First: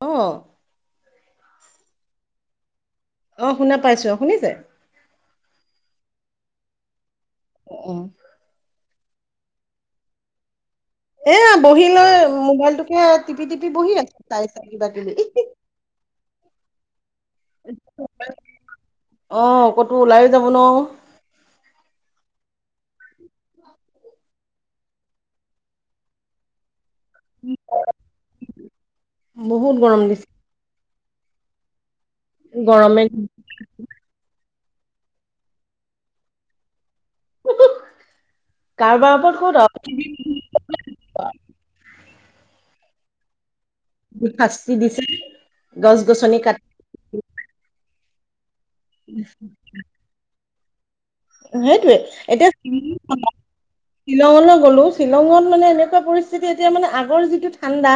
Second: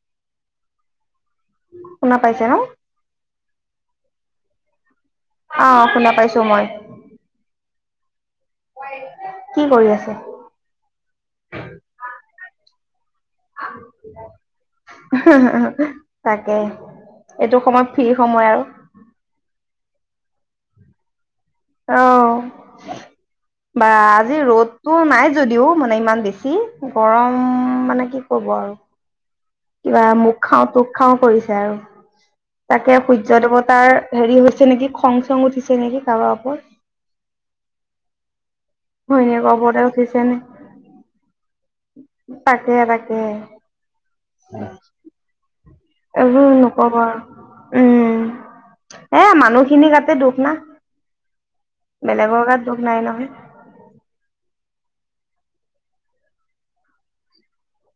অ', শুনা পাইছে ন? অ, শুনা পাইছো। অ, শুনিছে? অ, শুনা পাইছো মই। অ', অ', কি কৰি আছে? এয়া বহি লৈ মোবাইলটোকে তিপি-তিপি বহি আছে চাই-চাই কিবা কিবি। তাকে এইটো সময়ত ফ্ৰী সময় আৰু। অ, ক'তো ওলাইও যাব নোৱাৰো। অ, বা আজি ৰ'দটো নাই যদিও মানে ইমান বেছি। গৰম মানে কি ক'ব আৰু। বহুত কিবা গৰম দিছে মোক খাও-মোক খাও কৰিছে আৰু তাকে গৰমে সূৰ্য দেৱতাৰ হেৰি হৈছে নেকি খং-। চং উঠিছে নেকি কাৰোবাৰা ওপৰত কাৰোবাৰ ঘৈণীয়েকৰ ক'ত ওপৰত উঠিছে নি তাকে-তাকে। শাস্তি দিছে গছ-গছনি কাটি কব আৰু উম, এ মানুহখিনিৰ গাতে দুখ সেইটোৱে, বেলেগৰ এতিয়া গাত দুখ নাই নহয় [unintelligible] শ্বিলঙলৈ গলো, শ্বিলঙত মানে এনেকুৱা পৰিস্থিতি এতিয়া মানে আগৰ যিটো ঠাণ্ডা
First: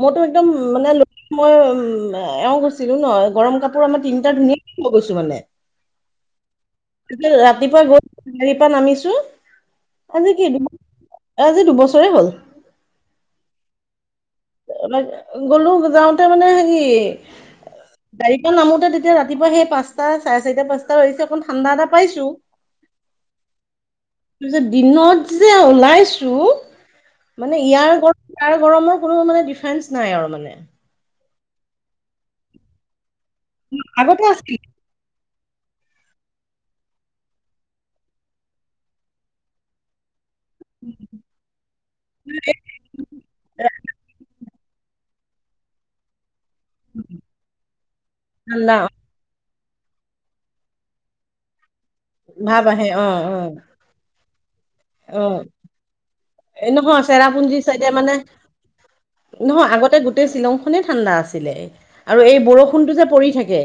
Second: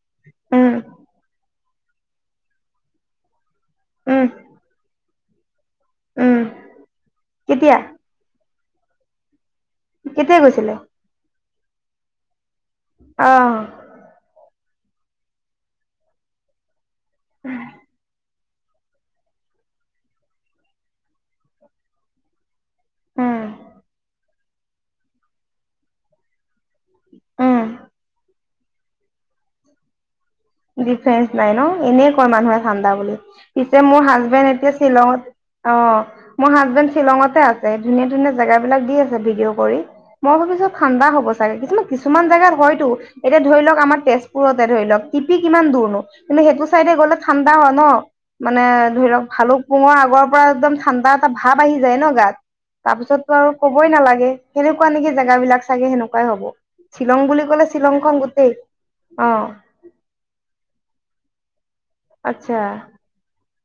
মইতো একদম উম মানে মই উম, এও গৈছিলো ন গৰম কাপ আমাৰ উম তিনিটা ধুনীয়া ক গৈছো মানে উম এইফালে ৰাত [unintelligible] কেতিয়া [unintelligible] গাড়ীৰ পৰা নামিছো আজি কেতিয়া কি গৈছিলে আজি দুবছৰে হল। অ', গ'লো যাওতে মানে হেৰি গাড়ী নামোতে তেতিয়া ৰাতিপুৱা সেই পাচটা, চাৰে চাৰিটা, পাচটা বাজিছে অকমান ঠণ্ডা এটা পাইছো। উম, তাৰপিছত দিনত যে ওলাইছো, মানে উম ইয়াৰ গৰম ইয়াৰ গৰমত কোনো মানে ডিফাৰেঞ্চ নাই আৰু মানে। ডিফাৰেঞ্চ নাই ন, এনেই কয় মানুহে ঠাণ্ডা বুলি। পিছে মোৰ আগতে হাজবেণ্ড আছিল এতিয়া শ্বিলঙত অ, মোৰ হাজবেণ্ড শ্বিলঙতে আছে। ধুনীয়া-ধুনীয়া জেগাবিলাক দি আছে ভিডিঅ' কৰি। মই ভাবিছো ঠাণ্ডা হ'ব চাগে কিছু। কিছুমান জাগাত হয়তো, এতিয়া ধৰি লওক আমাৰ তেজপুৰতে ধৰি লওক টিপি কিমান দূৰনো, কিন্তু সেইটো চাইডে গ'লে ঠাণ্ডা হয় ন, মানে ঠাণ্ডা ধৰি লওক ভালো মোৰ আগৰ পৰা একদম ঠাণ্ডা এটা ভাৱ আহি যায় ন গাত, ভাৱ আহে তাৰ অ পিছততো অ আৰু ক'বই নালাগে। সেনেকুৱা নেকি অ জেগাবিলাক চাগে সেনেকুৱাই হ'ব এ নহয় শ্বিলং বুলি চেৰাপুঞ্জী কলে চাইডে শ্বিলং মানে খন গোটেই। অ নহয় আগতে গোটেই শ্বিলংখনে ঠাণ্ডা আছিলে আৰু এই আচ্ছা বৰষুণটো যে পৰি থাকে।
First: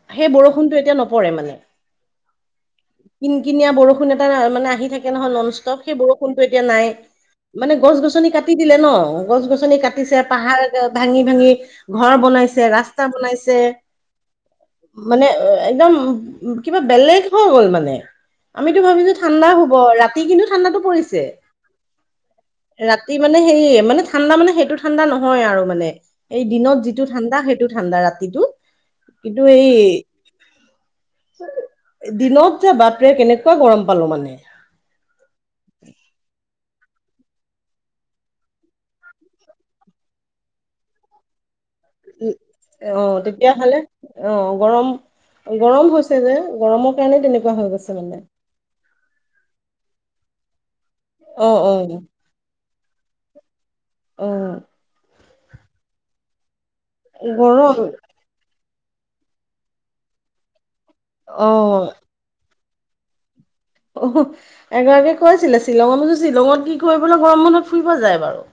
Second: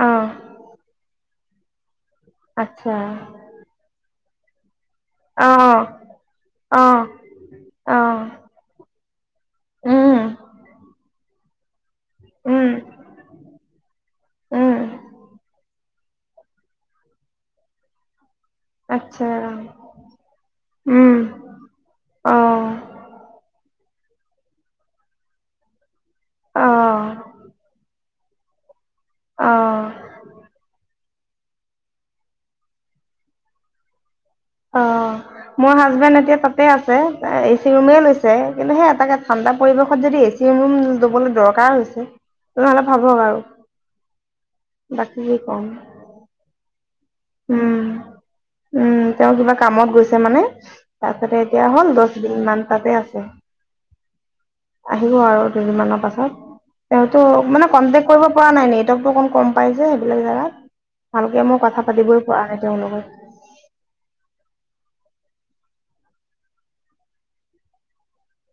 আহ সেই বৰষুণটো এতিয়া নপৰে মানে। আচ্ছা। কিনিয়া বৰষুণ এটা মানে আহি থাকে নহয় নন ষ্টপ, আহ সেই বৰষুণতো এতিয়া নাই। আহ মানে গছ আহ গছনি কাটি দিলে ন, গছ- গছনি কাটিছে, উম পাহাৰ ভাঙি - ভাঙি। ঘৰ বনাইছে, উম ৰাস্তা বনাইছে, উম মানে একদম কিবা বেলেগ হৈ গ'ল মানে আমিতো ভাবিছো আচ্ছা ঠাণ্ডা হো ৰাতি কিন্তু ঠাণ্ডাতো উম পৰিছে। আহ ৰাতি মানে হেৰী সেই মানে ঠাণ্ডা মানে সেইটো ঠাণ্ডা নহয় আৰু মানে। এই দিনত যিটো আহ ঠাণ্ডা সেইটো ঠাণ্ডা ৰাতিটো, কিন্তু এই আহ দিনত যে বাপৰে কেনেকুৱা গৰম পালো মানে। অ', মোৰ হাজবেণ্ড এতিয়া তাতে আছে, এচি ৰুমে লৈছে। কিন্তু সেই এটাকে ঠাণ্ডা পৰিৱেশত যদি এ চি ৰুম দবলৈ দৰকাৰ হৈছে, উ তেনেহ'লে অ' ভাবক আৰু তেতিয়াহলে অ' গৰম- বাকী কি ক'ম গৰম হৈছে। যে গৰমৰ কাৰণে তেনেকুৱা হৈ উম গৈছে মানে। উম, তেওঁ কিবা কামত গৈছে মানে তাৰ পাছতে অ', এতিয়া হল অ', দহ দিন মান তাতে আছে। অ'। নোৱাৰো আৰু দুদিন মানৰ পাছত, তেওঁটো মানে গৰম কনটেক্ট। কৰিব পৰা নাই নেকি, তেওঁটো গম পাই সেইবিলাক জেগাত, ভালকে মই কথা পাতি - অ', গৈ পোৱা নাই তেওঁ লগত। উহু। এগৰাকীয়ে কৈছিলে, শ্বিলঙৰ শ্বিলঙত কি কৰিবলে গৰম মানত ফুৰিব যায় বাৰু।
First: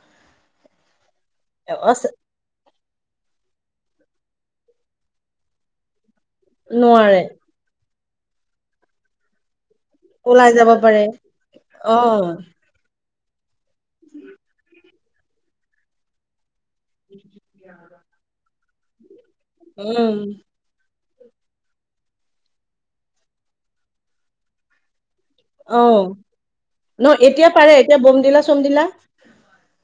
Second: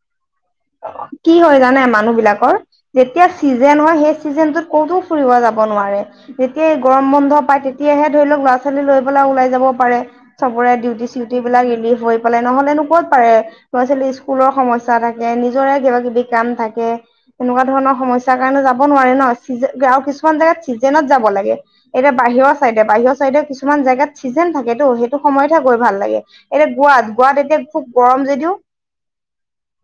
কি হয় জানে অ মানুহ বিলাকৰ যেতিয়া চিজন হয়, সেই চিজনেন ত ক'তোও ফুৰিব যাব নোৱাৰে যেতিয়া গৰম নোৱাৰে বন্ধ পায় তেটিয়া। তেতিয়াহে ধৰি লওক ল'ৰা ছোৱালী লৈ পেলাই ওলাই যাব পাৰে। ওলাই যাব চবৰে পাৰে ডিউটি চিউট বিলাক ৰিলিভ হৈ অ', পালাই নহলেনো ক'ত পাৰে ল'ৰা ছোৱালী স্কুলৰ সময় চা থাকে নিজৰে কিবা কিবি কাম থাকে। থাকে এনেকুৱা ধৰণৰ সমস্যাৰ কাৰণে যাব নোৱাৰে ন, আৰু উম, কিছুমান জেগাত চিজেনত যাব লাগে। এতিয়া বাহিৰৰ চাইডে বাহিৰৰ চাইডে কিছুমান জেগাত ছিজেন থাকেতো, সেই টো সময়তহে গৈ ভাল অ', লাগে। এতিয়া ন গোৱাত, গোৱাত এতিয়া পাৰে খুব গৰম বমদিলা যদিও, চমদিলা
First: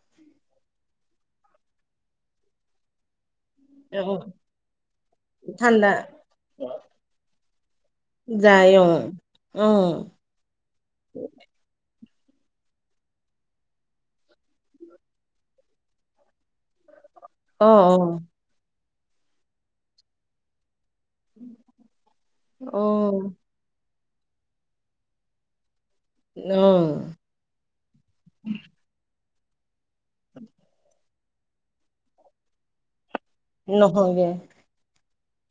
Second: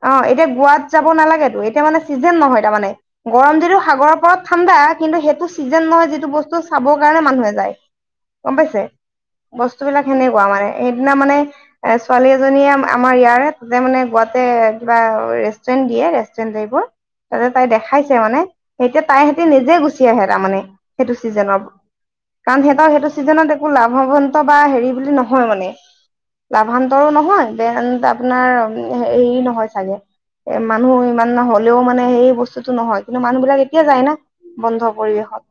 অ' এতিয়া গোৱাত যাব নালাগেতো, এতিয়া মানে চিজন নহয়। তাৰমানে গৰম যদিও সাগৰৰ অ', পৰা ঠাণ্ডা, কিন্তু সেইটো চিজন ঠাণ্ডা নহয় যিটো বস্তু চাবৰ কাৰণে মানুহে যায়। গম যায় পাইছে, অ', বস্তু অ', বিলাক সেনে সেনেকোৱা মানে। সেইদিনা মানে এ ছোৱালী এজনীয়ে আমাৰ ইয়াৰে তাতে মানে গুৱাতে বা ৰেষ্টুৰেণ্ট দিয়ে ৰেষ্টুৰেণ্ট এইবোৰ তাতে তাই অ', দেখাইছে অ', মানে। এতিয়া তাই সতি নিজে গুচি আহে তাৰমানে সেইটো ছিজনৰ কাৰণ সিহঁতৰ সেইটো অ', ছিজনত। একো লাভৱানন্ত বা হেৰি বুলি নহয় মানে অ লাভান্তৰো নহয়। [unintelligible] আপোনাৰ হেৰি নহয় চাগে এ মানুহ ইমান নহ'লে। নহলেও মানে সেই বস্তুতটো নহয়। কিন্তু মানুহ বিলাক এতিয়া যায় না নহয়গে। বন্ধ পৰিৱেশত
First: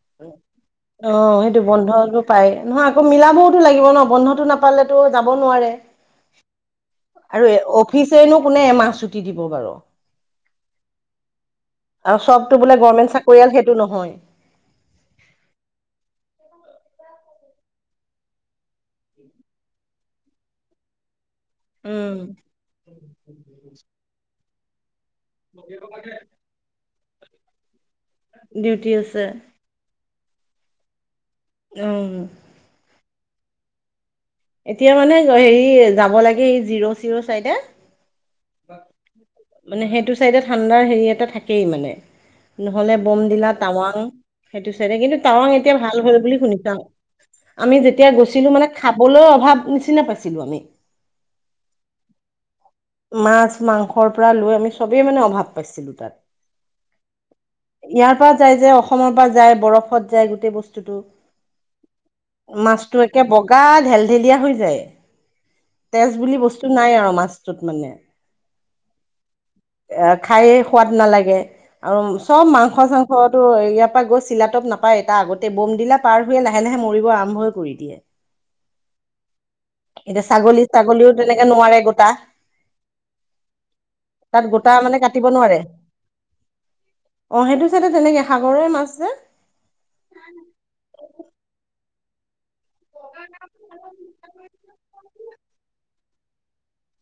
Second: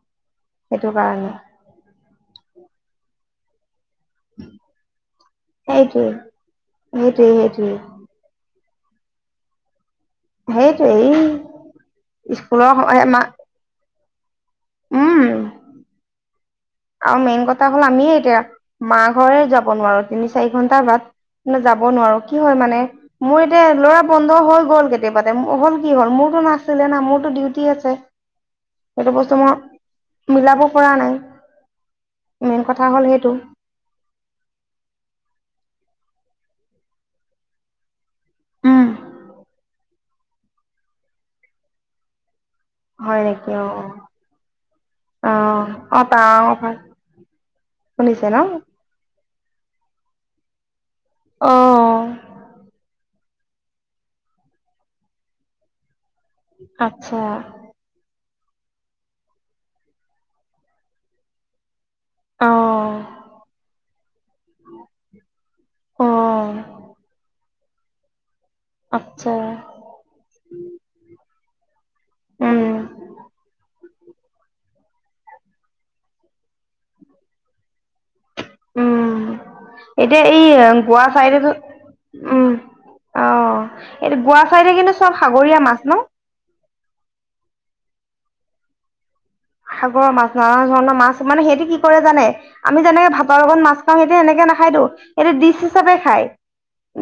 সেইটো কাৰণে। বন্ধও টো পাই নহয় আকৌ মিলাবওতো লাগিব ন। বন্ধতো নাপালে তো যাব নোৱাৰে। সেইটোৱে সেইটোৱে আৰু সেইটোৱে অফিচেই নো কোনে এমাহ ছুটি দিব বাৰু। সেইটোৱে এই। আৰু চবতো বোলে স্কুলৰ গভৰ্মেণ্ট চাকৰিয়াল সেইটো নহয়। উম। আৰু মেইন কথা হ'ল আমি এতিয়া মা ঘৰে যাব নোৱাৰো তিনি চাৰি ঘন্টাৰ বাদ। যাব নোৱাৰো উম কি হয় মানে মোৰ এতিয়া ল'ৰা বন্ধ হৈ গ'ল গে কেতিবাতে হ'ল কি হ'ল মোৰতো নাছিলে না মোৰতো ডিউটি আছে। ডিউটি সেইটো আছে বস্তু মই মিলাব পৰা নাই। উম, মেইন কথা হ'ল সেইটো। এতিয়া মানে হেৰি যাব লাগে এই জিৰ-চিৰ চাইডে উম, মানে সেইটো চাইডে ঠাণ্ডাৰ হেৰি এটা থাকেই মানে। নহলে বম হয় দিলা নেকি অ টাৱাং সেইটো চাইডে কিন্তু অ টাৱাং এতিয়া ভাল অ হল বুলি তাৰ শুনিছো অফাৰ আও। আমি যেতিয়া শুনিছে ন? গৈছিলো, মানে খাবলৈ অভাৱ নিচিনা পাইছিলো আমি। অ', মাছ, মাংসৰ পৰা লৈ আমি চবেই মানে অভাৱ পাইছিলো তাত। আচ্ছা। ইয়াৰ পৰা যায় যে অসমৰ পৰা যায় বৰফত যায় গোটেই বস্তুতটো। অ মাছতো একে বগা ঢেল-ঢেলীয়া হৈ যায়। অ তেজ বুলি বস্তু নাই আৰু মাছটোত মানে। আচ্ছা। এ, খাই সোৱাদ নালাগে। আৰু চব উম মাংস-চাংসতো ইয়াৰ পৰা গৈ চিলাতপ নাপায়, এটা আগতে বম দিলা ত পাৰ হৈয়ে লাহে-লাহে মৰিব আৰম্ভই কৰি দিয়ে। উম, এতিয়া এই ছাগলী গোৱা ছাগলীও চাইডো তেনেকে নোৱাৰে গোটা উম, অ, এইটো গোৱা তাত চাইতে গোটা কিন্তু মানে চব কাটিব সাগৰীয়া নোৱাৰে। মাছ ন? অ, সেইটো চাইডে তেনেকৈ সাগৰৰে মাছ যে। সাগৰৰ মাছ নানা ধৰণৰ মাছ, মানে সেইটো কি কৰে জানে? আমি যেনেকে ভাতৰ লগত মাছ খাও হেতে এনেকে নাখাইতো সেইটো ডিচ হিচাপে খায়।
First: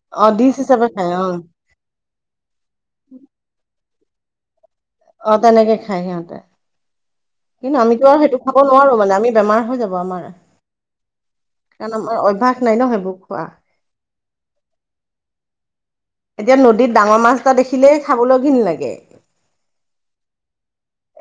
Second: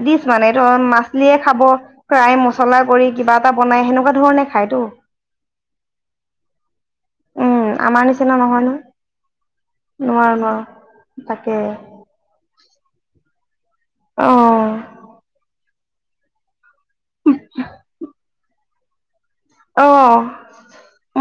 দিছ অ মানে ডিচ ধৰ হিচাপে খাই অ মাছলিয়ে খাব। ফ্ৰাই মছলা কৰি কিবা এটা বনাই সেনেকুৱা ধৰণে খায়তো। অ, তেনেকে খাই সিহঁতে। উম কিন্তু আমাৰ আমিতো আৰু নিচিনা সেইটো খাব নহয় নহয় নোৱাৰো মানে আমি বেমাৰ হৈ যাব আমাৰ। নোৱাৰো নোৱাৰো তাকে আমাৰ অভ্যাস নাই ন সেইবোৰ খোৱা। অ', এতিয়া নদীত ডাঙৰ মাছ এটা দেখিলেই খাবলৈ ঘিণ লাগে। অ,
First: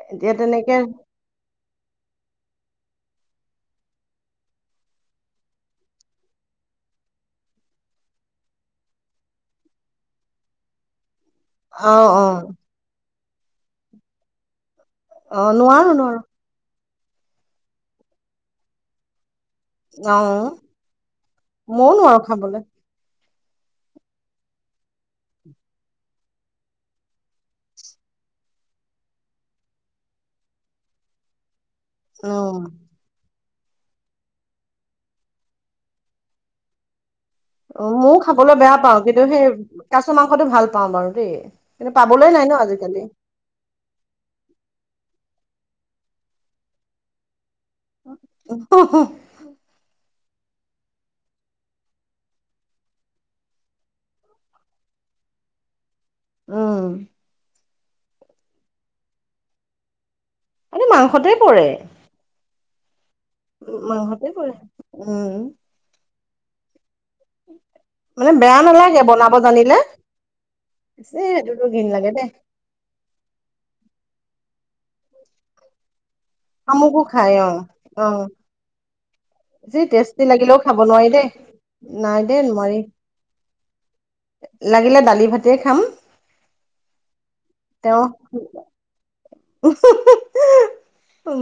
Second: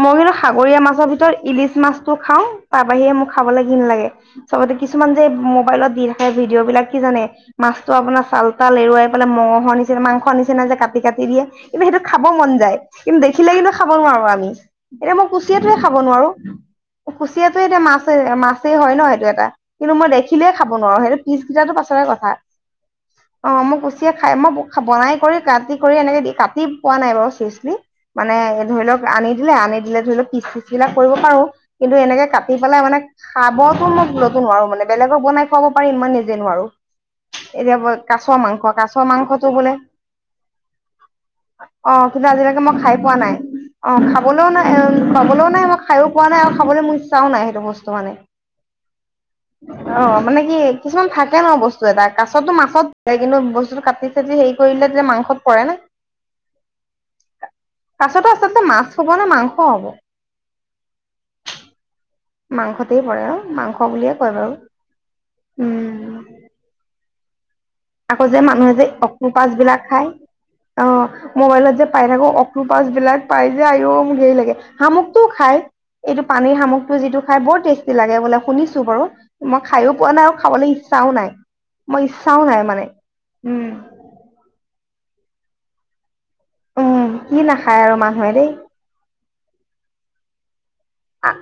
মই কিন্তু এতিয়া তেনেকে সাগৰীয়া মাছ ভিতৰত ইলিচ মাছটো খাও, তাৰ বাহিৰে মোক খাবলৈ ঘিণ লাগে। চবতে কিছুমান যে মোবাইলত দি থাকে ভিডিঅ' বিলাক কি জানে? মাছটো আপোনাৰ চাল-তাল এৰুৱাই পেলাই মঙহৰ নিচিনা মাংস নিচিনা যে কাটি-কাটি দিয়ে। কিন্তু সেইটো অ', খাব অ', মন যায়, কিন্তু দেখিলে কিন্তু খাব নোৱাৰো আমি। এতিয়া মই কুচিয়াতোৱে খাব নোৱাৰো কুচিয়াতো এতিয়া মাছে-মাছেই হয় ন এইটো এটা। কিন্তু মই দেখিলে অ', খাব নোৱাৰো, সেইটো পিছ কেইটা ময়ও পাছৰে নোৱাৰো কথা। খাবলৈ। অ, মোক কুচিয়াই খাই মই বনাই কৰি কাটি কৰি এনেকে দি কাটি পোৱা নাই বাৰু চিচলি মানে ধৰি লওক আনি দিলে-আনি দিলে ধৰি লওক কিচ চিচবিলাক কৰিব পাৰো। কিন্তু এনেকে কাটি অ', পেলাই মানে খাবতো মই ভুলতো নোৱাৰো মানে বেলেগক বনাই খুৱাব পাৰিম, মই নিজে নোৱাৰো। এতিয়া অ, ময়ও কাছ খাবলৈ মাংস বেয়া কাছ পাওঁল, কিন্তু সেই মাংসটো বোলে কাছ মাংসটো ভাল পাও বাৰু দেই। অ, পাবলৈ কিন্তু নাই ন আজিলৈকে মই খাই আজিকালি। পোৱা নাই। অ, খাবলৈও নাই পাবলৈও নাই মই খাই পোৱা নাই আৰু খাবলৈ মোৰ ইচ্ছাও নাই সেইটো বস্তু স্তু মানে। অ, মানে কিছুমান থাকে ন বস্তু এটা কাছতো মাছতে কিন্তু বস্তুটো কাটি হেৰি কৰিলে যে মাংসত পৰে ন। উম, কাছতো আচলতে মাছ হব নে মাংস হব। এনেই মাংসতে পৰে মাংসতেই পৰে অ মাংস বুলিয়ে মাংসতে কয় পৰে। উম, বাৰু উম আকৌ মানে যে বেয়া মানুহে যে নালাগে বনাব অক্টোপাছ জানিলে। বিলাক খাই অ এ সেইটোতো মোবাইলত যে ঘিন পাই লাগে থাকো দেই। অক্টোপাছবিলাক পাই যে আও মোক হেৰ লাগে শামুকটো খাই এইটো পানীৰ শামুকটো শামুকো যিটো খাই অ বৰ টেষ্টি অ লাগে বোলে শুনিছো বাৰু মই যি খাইও পোৱা টেষ্টি নাই আৰু লাগিলেও খাবলৈ খাব নোৱাৰি ইচ্ছাও দেই নাই মই ইচ্ছাও দেই নাই নোৱাৰি মানে উম লাগিলে দালি ভাতিয়ে খাম উম কি নাখায় আৰু তেওঁ মানুহে দেই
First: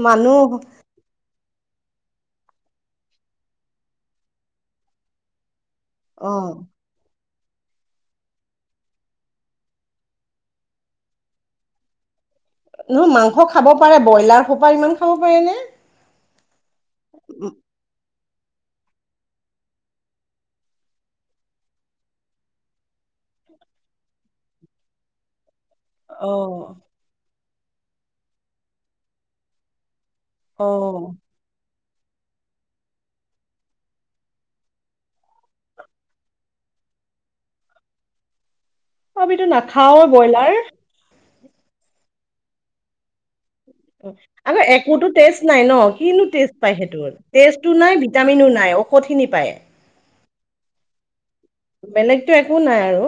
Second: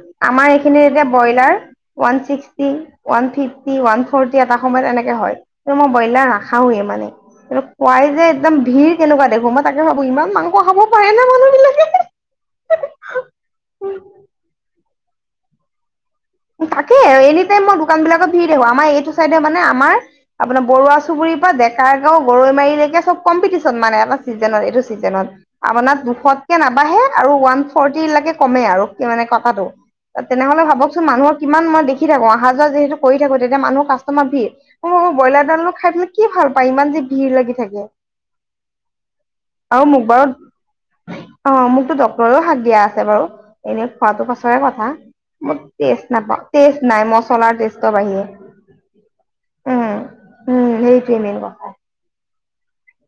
মানুহ আমাৰ এইখিনি এতিয়া broiler one sixty one fifty one forty এটা সময়ত এনেকে হয় কিন্তু মই ব্ৰইলাৰ অ নাখাওৱে মানে কোৱাই যে একদম ভিৰ কেনেকুৱা দেখো মই তাকে ভাবো ইমান মাংস খাব পাৰে নে মানুহ বিলাকে নহ মাংস খাব পাৰে ব্ৰইলাৰ সোপা ইমান খাব পাৰে নে তাকেই এনি টাইম মই দোকান বিলাকৰ ভৰি দেখো আমাৰ এইটো চাইডে মানে আমাৰ আপোনাৰ বৰুৱা চুবুৰীৰ পৰা ডেকা গাঁও গৰৈ মাৰিলৈকে চব কম্পিটিচন মানে এটা চিজনত এইটো চিজনত আমা ইয়াত অ দুশতকে নাবাঢ়ে আৰু ওৱান ফৰ্ট লৈকে কমে আৰু কি মানে কথাটো তেনেহ'লে অ ভাবকচোন মানুহক কিমান মই দেখি থাকো অহা যোৱা যিহেতু কৰি থাকো তেতিয়া মানুহ কাষ্টমাৰ ভিৰ অ অ ব্ৰইলাৰ ডালো খাই পেলাই কি ভাল পায় ইমান যে ভিৰ লাগি থাকে আমিতো আৰু নাখাও মোক বাৰু ব্ৰইলাৰ অ মোকতো ডক্টৰেও শাক দিয়া আছে বাৰু এনে খোৱাটো পাছৰে আকৌ কথা একোতো টেষ্ট মই নাই ন টেষ্ট কিনো নাপাওঁ টেষ্ট পায় নাই সেইটোৰ মছলাৰ টেষ্টো টেষ্টৰ নাই বাহিৰে ভিটামিনো নাই ঔষধখিনি পায় উম উম সেইটোৱে মেইন কথা বেলেগতো একো নাই আৰু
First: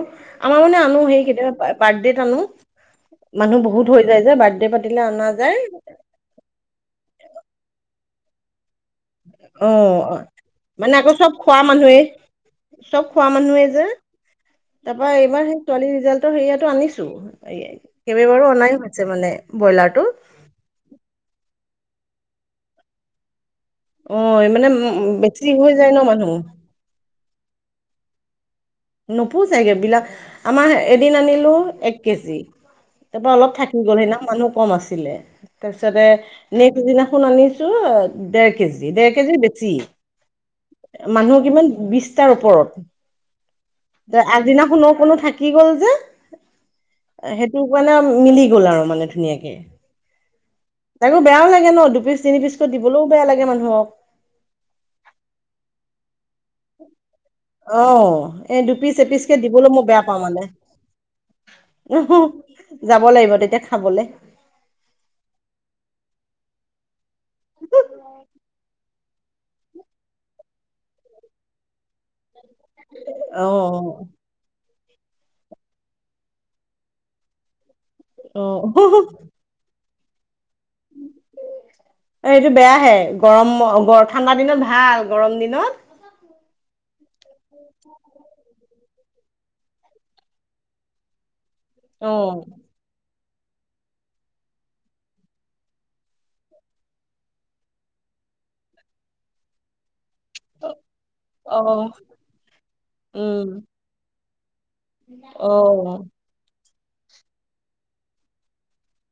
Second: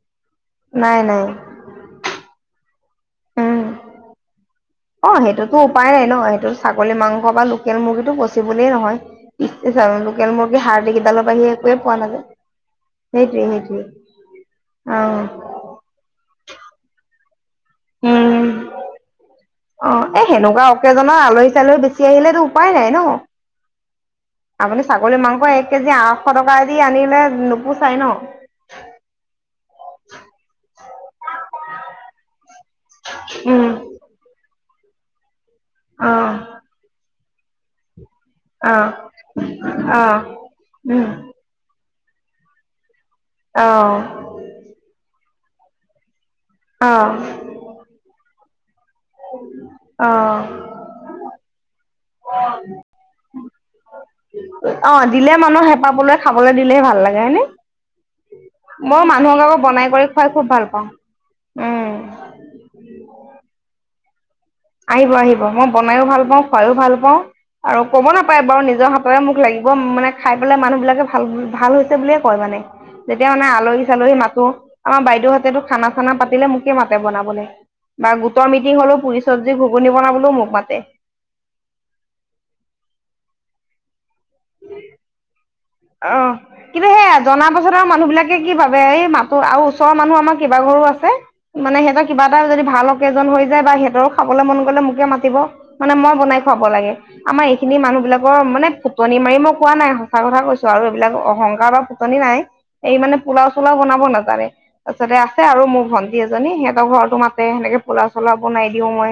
আমাৰ মানে নাই, আনো নাই, সেই কেতিয়াবা বাৰ্থডেত আনো উম। মানুহ বহুত হৈ যায় যে বাৰ্থডে পা অ সেইটোতো উপায় নাই ন সেইটো ছাগলী মাংস বা লোকেল মুৰ্গীটো পচিবোলে বুলি নহয় পিছ চেইছ [unintelligible] অ লোকেল মুৰ্গী হাড়ি মানে আকৌ কিডালৰ চব বাহিৰে খোৱা একোৱে পোৱা মানুহেই নাযায় চব খোৱা সেইটোৱে, মানুহে সেইটোৱে। যে তাপা অ', এইবাৰ সে ছোৱালী ৰিজাল্টৰ হেৰিয়াতো আনিছো উম। কেইবাৰো অনাই হৈছে মানে অ ব্ৰইলাৰটো এই সেনেকুৱা অকেজনৰ আলহী চালহী বেছি আহিলেতো উপায় নাই ন অ মানে আপুনি ছাগলী বেছি মাংস হৈ এক যায় কেজি ন মানুহ আঢ়শ টকা দি আনিলে নোপোচাই ন নোপোচায়গে বিলাক আমাৰ এদিন আনিলো এক কেজি তাৰপৰা অলপ উম, থাকি গ'ল সেইদি মানুহ কম আছিলে তাৰপিছতে অ', নে পিছদিনাখন আনিছো দেৰ অ', কেজি দেৰ কেজি বেছি অ', উম, মানুহৰ কিমান বিছ টাৰ ওপৰত অ', আগদিনাখনো কোনো থাকি গ'ল যে অ', সেই টো কানে মিলি গ'ল আৰু মানে ধুনীয়াকে অ'। তাকো বেয়াও লাগে ন দুপিচ তিনি পিচকৈ দিবলৈও বেয়া লাগে মানুহক অ দিলে মানুহ হেপা পলোৱাই খাবলৈ দিলেহে ভাল লাগে হয় নে? অ এই দুপিচ এপিচ কে দিবলৈ মই বনাই বেয়া কৰি পাওঁ খুৱাই মানে খুব ভাল পাওঁ উম যাব লাগিব তেতিয়া খাবলে আহিব আহিব মই বনাইও ভাল পাওঁ খুৱাইও ভাল পাওঁ আৰু কব নাপায় বাৰু নিজৰ নিজৰে মুখ লাগিব মানে খাই পেলাই মানুহবিলাকে ভাল ভাল হৈছে বুলিয়ে কয় মানে যেতিয়া মানে অ আলহী চালহী মাতো আমাৰ বাইদেউহতেতো খানা চানা পাতিলে মোকে মাতে বনাবলৈ বা অ গোটৰ মিটিং হলেও পুৰি চব্জি, ঘুগুনি বনাবলৈও মোক মাতে অ এইটো বেয়াহে গৰম ঠাণ্ডা দিনত ভাল গৰম দিনত অ কিন্তু সেয়া জনা পাছত আৰু মানুহ বিলাকে কি ভা বে এই মাতো আৰু ওচৰৰ মানুহ আমাৰ কেইবা ঘৰো আছে মানে সিহঁতৰ অ কিবা এটা যদি ভাল কেইজন হৈ যায় বা সিহঁতৰো খাবলে মন গলে মোকে মাতিব মানে মই বনাই খুৱাব লাগে আমাৰ এইখিনি মানুহ বিলাকৰ মানে ফুটনি মাৰি মই কোৱা নাই সঁচা কথা আৰু কৈছো এইবিলাক অ অহংকাৰ বা ফুতনি নাই এই মানে পোলাও উম চোলাও বনাব নাজানে। তাৰপিছতে আছে অ আৰু মোৰ ভণ্টি এজনী সিহঁতৰ ঘৰতো মাতে সেনেকে পোলাও চোলাও বনাই দিওঁ মই।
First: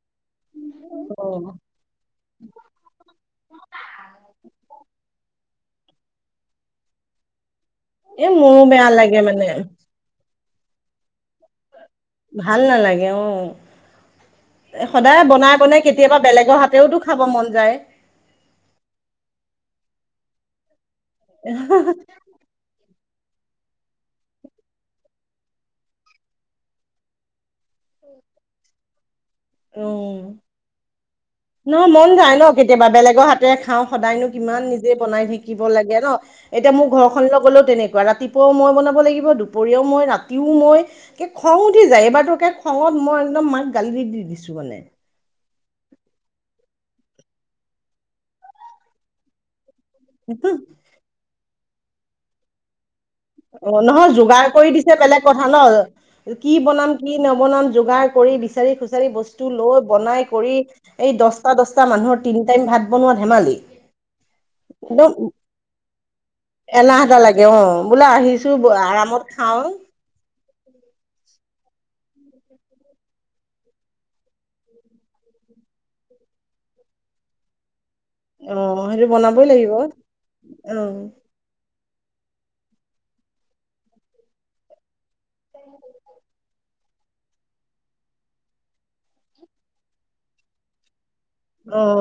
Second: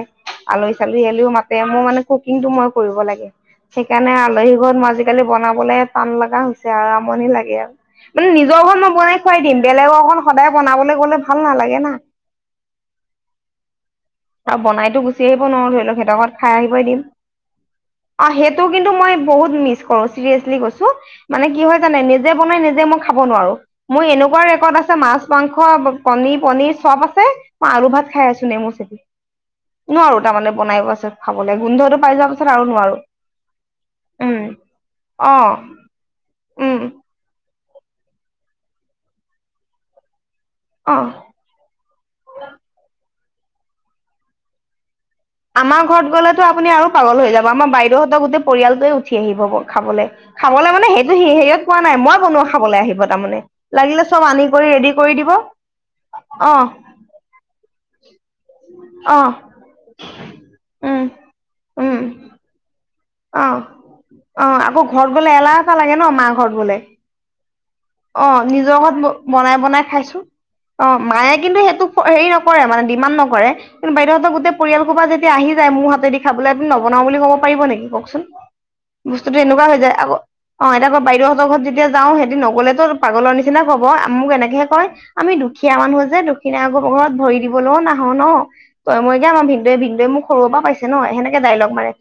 আলহী চালহী অ আহিলেও মাতে মোৰ মানে কুকিংটো মই কৰিব লাগে, সেইকাৰণে আলহী ঘৰত আজিকালি বনাব টান লাগা হৈছে আৰু আমনি লাগে আৰু এ মানে মোৰো নিজৰখন বেয়া মই লাগে বনাই খুৱাই মানে দিম বেলেগক অকন সদায় বনাবলৈ গ'লে ভাল নালাগে না। ভাল নালাগে অ' আৰু এ বনাইতো গুচি সদায় আহিব বনাই নোৱাৰো ধৰি বনাই লওক সিহঁতৰ কেতিয়াবা ঘৰত খাই বেলেগৰ আহিবই হাতেওতো দিম। খাব মন যায়। অ সেইটো কিন্তু মই বহুত মিছ কৰো চিৰিয়েছলি কৈছো মানে কি হয় জানে নিজে বনাই নিজে মই খাব নোৱাৰো। মোৰ এনেকুৱা ৰেকৰ্ড আছে মাছ, মাংস, কনী, পনিৰ চব আছে। মই আলু ভাত খাই আছো নেমু চেপি। নোৱাৰো উম, তাৰমানে বনাই পাছত খাবলৈ নহয় গোন্ধটো মন পাই যোৱাৰ যায় ন পাছত আৰু কেতিয়াবা নোৱাৰো বেলেগৰ হাতেৰে খাও। সদায়নো উম। কিমান নিজে বনাই অ থাকিব লাগে ন, এতিয়া উম মোৰ ঘৰ খনলৈ গ'লেও তেনেকুৱা ৰাতিপুৱাও মই বনাব লাগিব দুপৰীয়াও মই ৰাতিও মই অ। খং উঠি যায় এইবাৰতোকে খঙত মই একদম মাক গালি দি দি দিছো মানে। আমাৰ ঘৰত গ'লেতো আপুনি আৰু পাগল হৈ যাব আমাৰ বাইদেউহঁতৰ গোটেই পৰিয়ালটোৱে উঠি আহিব খাবলৈ। খাবলৈ মানে সেইটো হেৰিয়ত পোৱা নাই মই বনোৱা খাবলৈ আহিব তাৰমানে। অ লাগিলে নহয় চব আনি যোগাৰ কৰি ৰেডি দিছে বেলেগ দিব কথা ন। কি আহ বনাম কি নবনাম যোগাৰ কৰি বিচাৰি খুচাৰি আহ বস্তু লৈ বনাই কৰি উম এই দচটা দচটা উম মানুহৰ তিনি টাইম ভাত বনোৱা ধেমালি, আহ অ আকৌ ঘৰত একদম গ'লে এলাহ এটা লাগে ন মা ঘৰত গ'লে এলাহ এটা লাগে অ' বোলে অ' আহিছো নিজৰ ঘৰত আৰামত বনাই খাওঁ বনাই খাইছোঁ। অ, মায়ে কিন্তু সেইটো হেৰি নকৰে মানে ডিমাণ্ড নকৰে। কিন্তু বাইদেউহঁতৰ গোটেই পৰিয়াল সোপা যেতিয়া আহি যায় মোৰ হাতেদি খাবলৈ আপুনি নবনাও বুলি কব পাৰিব নেকি কওকচোন। অ সেইটো বস্তুতো বনাবই এনেকুৱা লাগিব হৈ যায় আকৌ অ' এতিয়া ক বাইদেউ হতৰ ঘৰত যেতিয়া যাও সিহতি নগ'লে পাগলৰ নিচিনা কব মোক এনেকেহে কয়। আমি দুখীয়া মানুহ যে দুখিয়া মানুহৰ ঘৰত ভৰি দিবলৈও নাহ ন। ত মই এ আমাৰ ভিনদেউৱে ভিনদেউৱে মোক সৰুৰ পৰা পাইছে ন সেনেকে ডাইলগ মাৰে।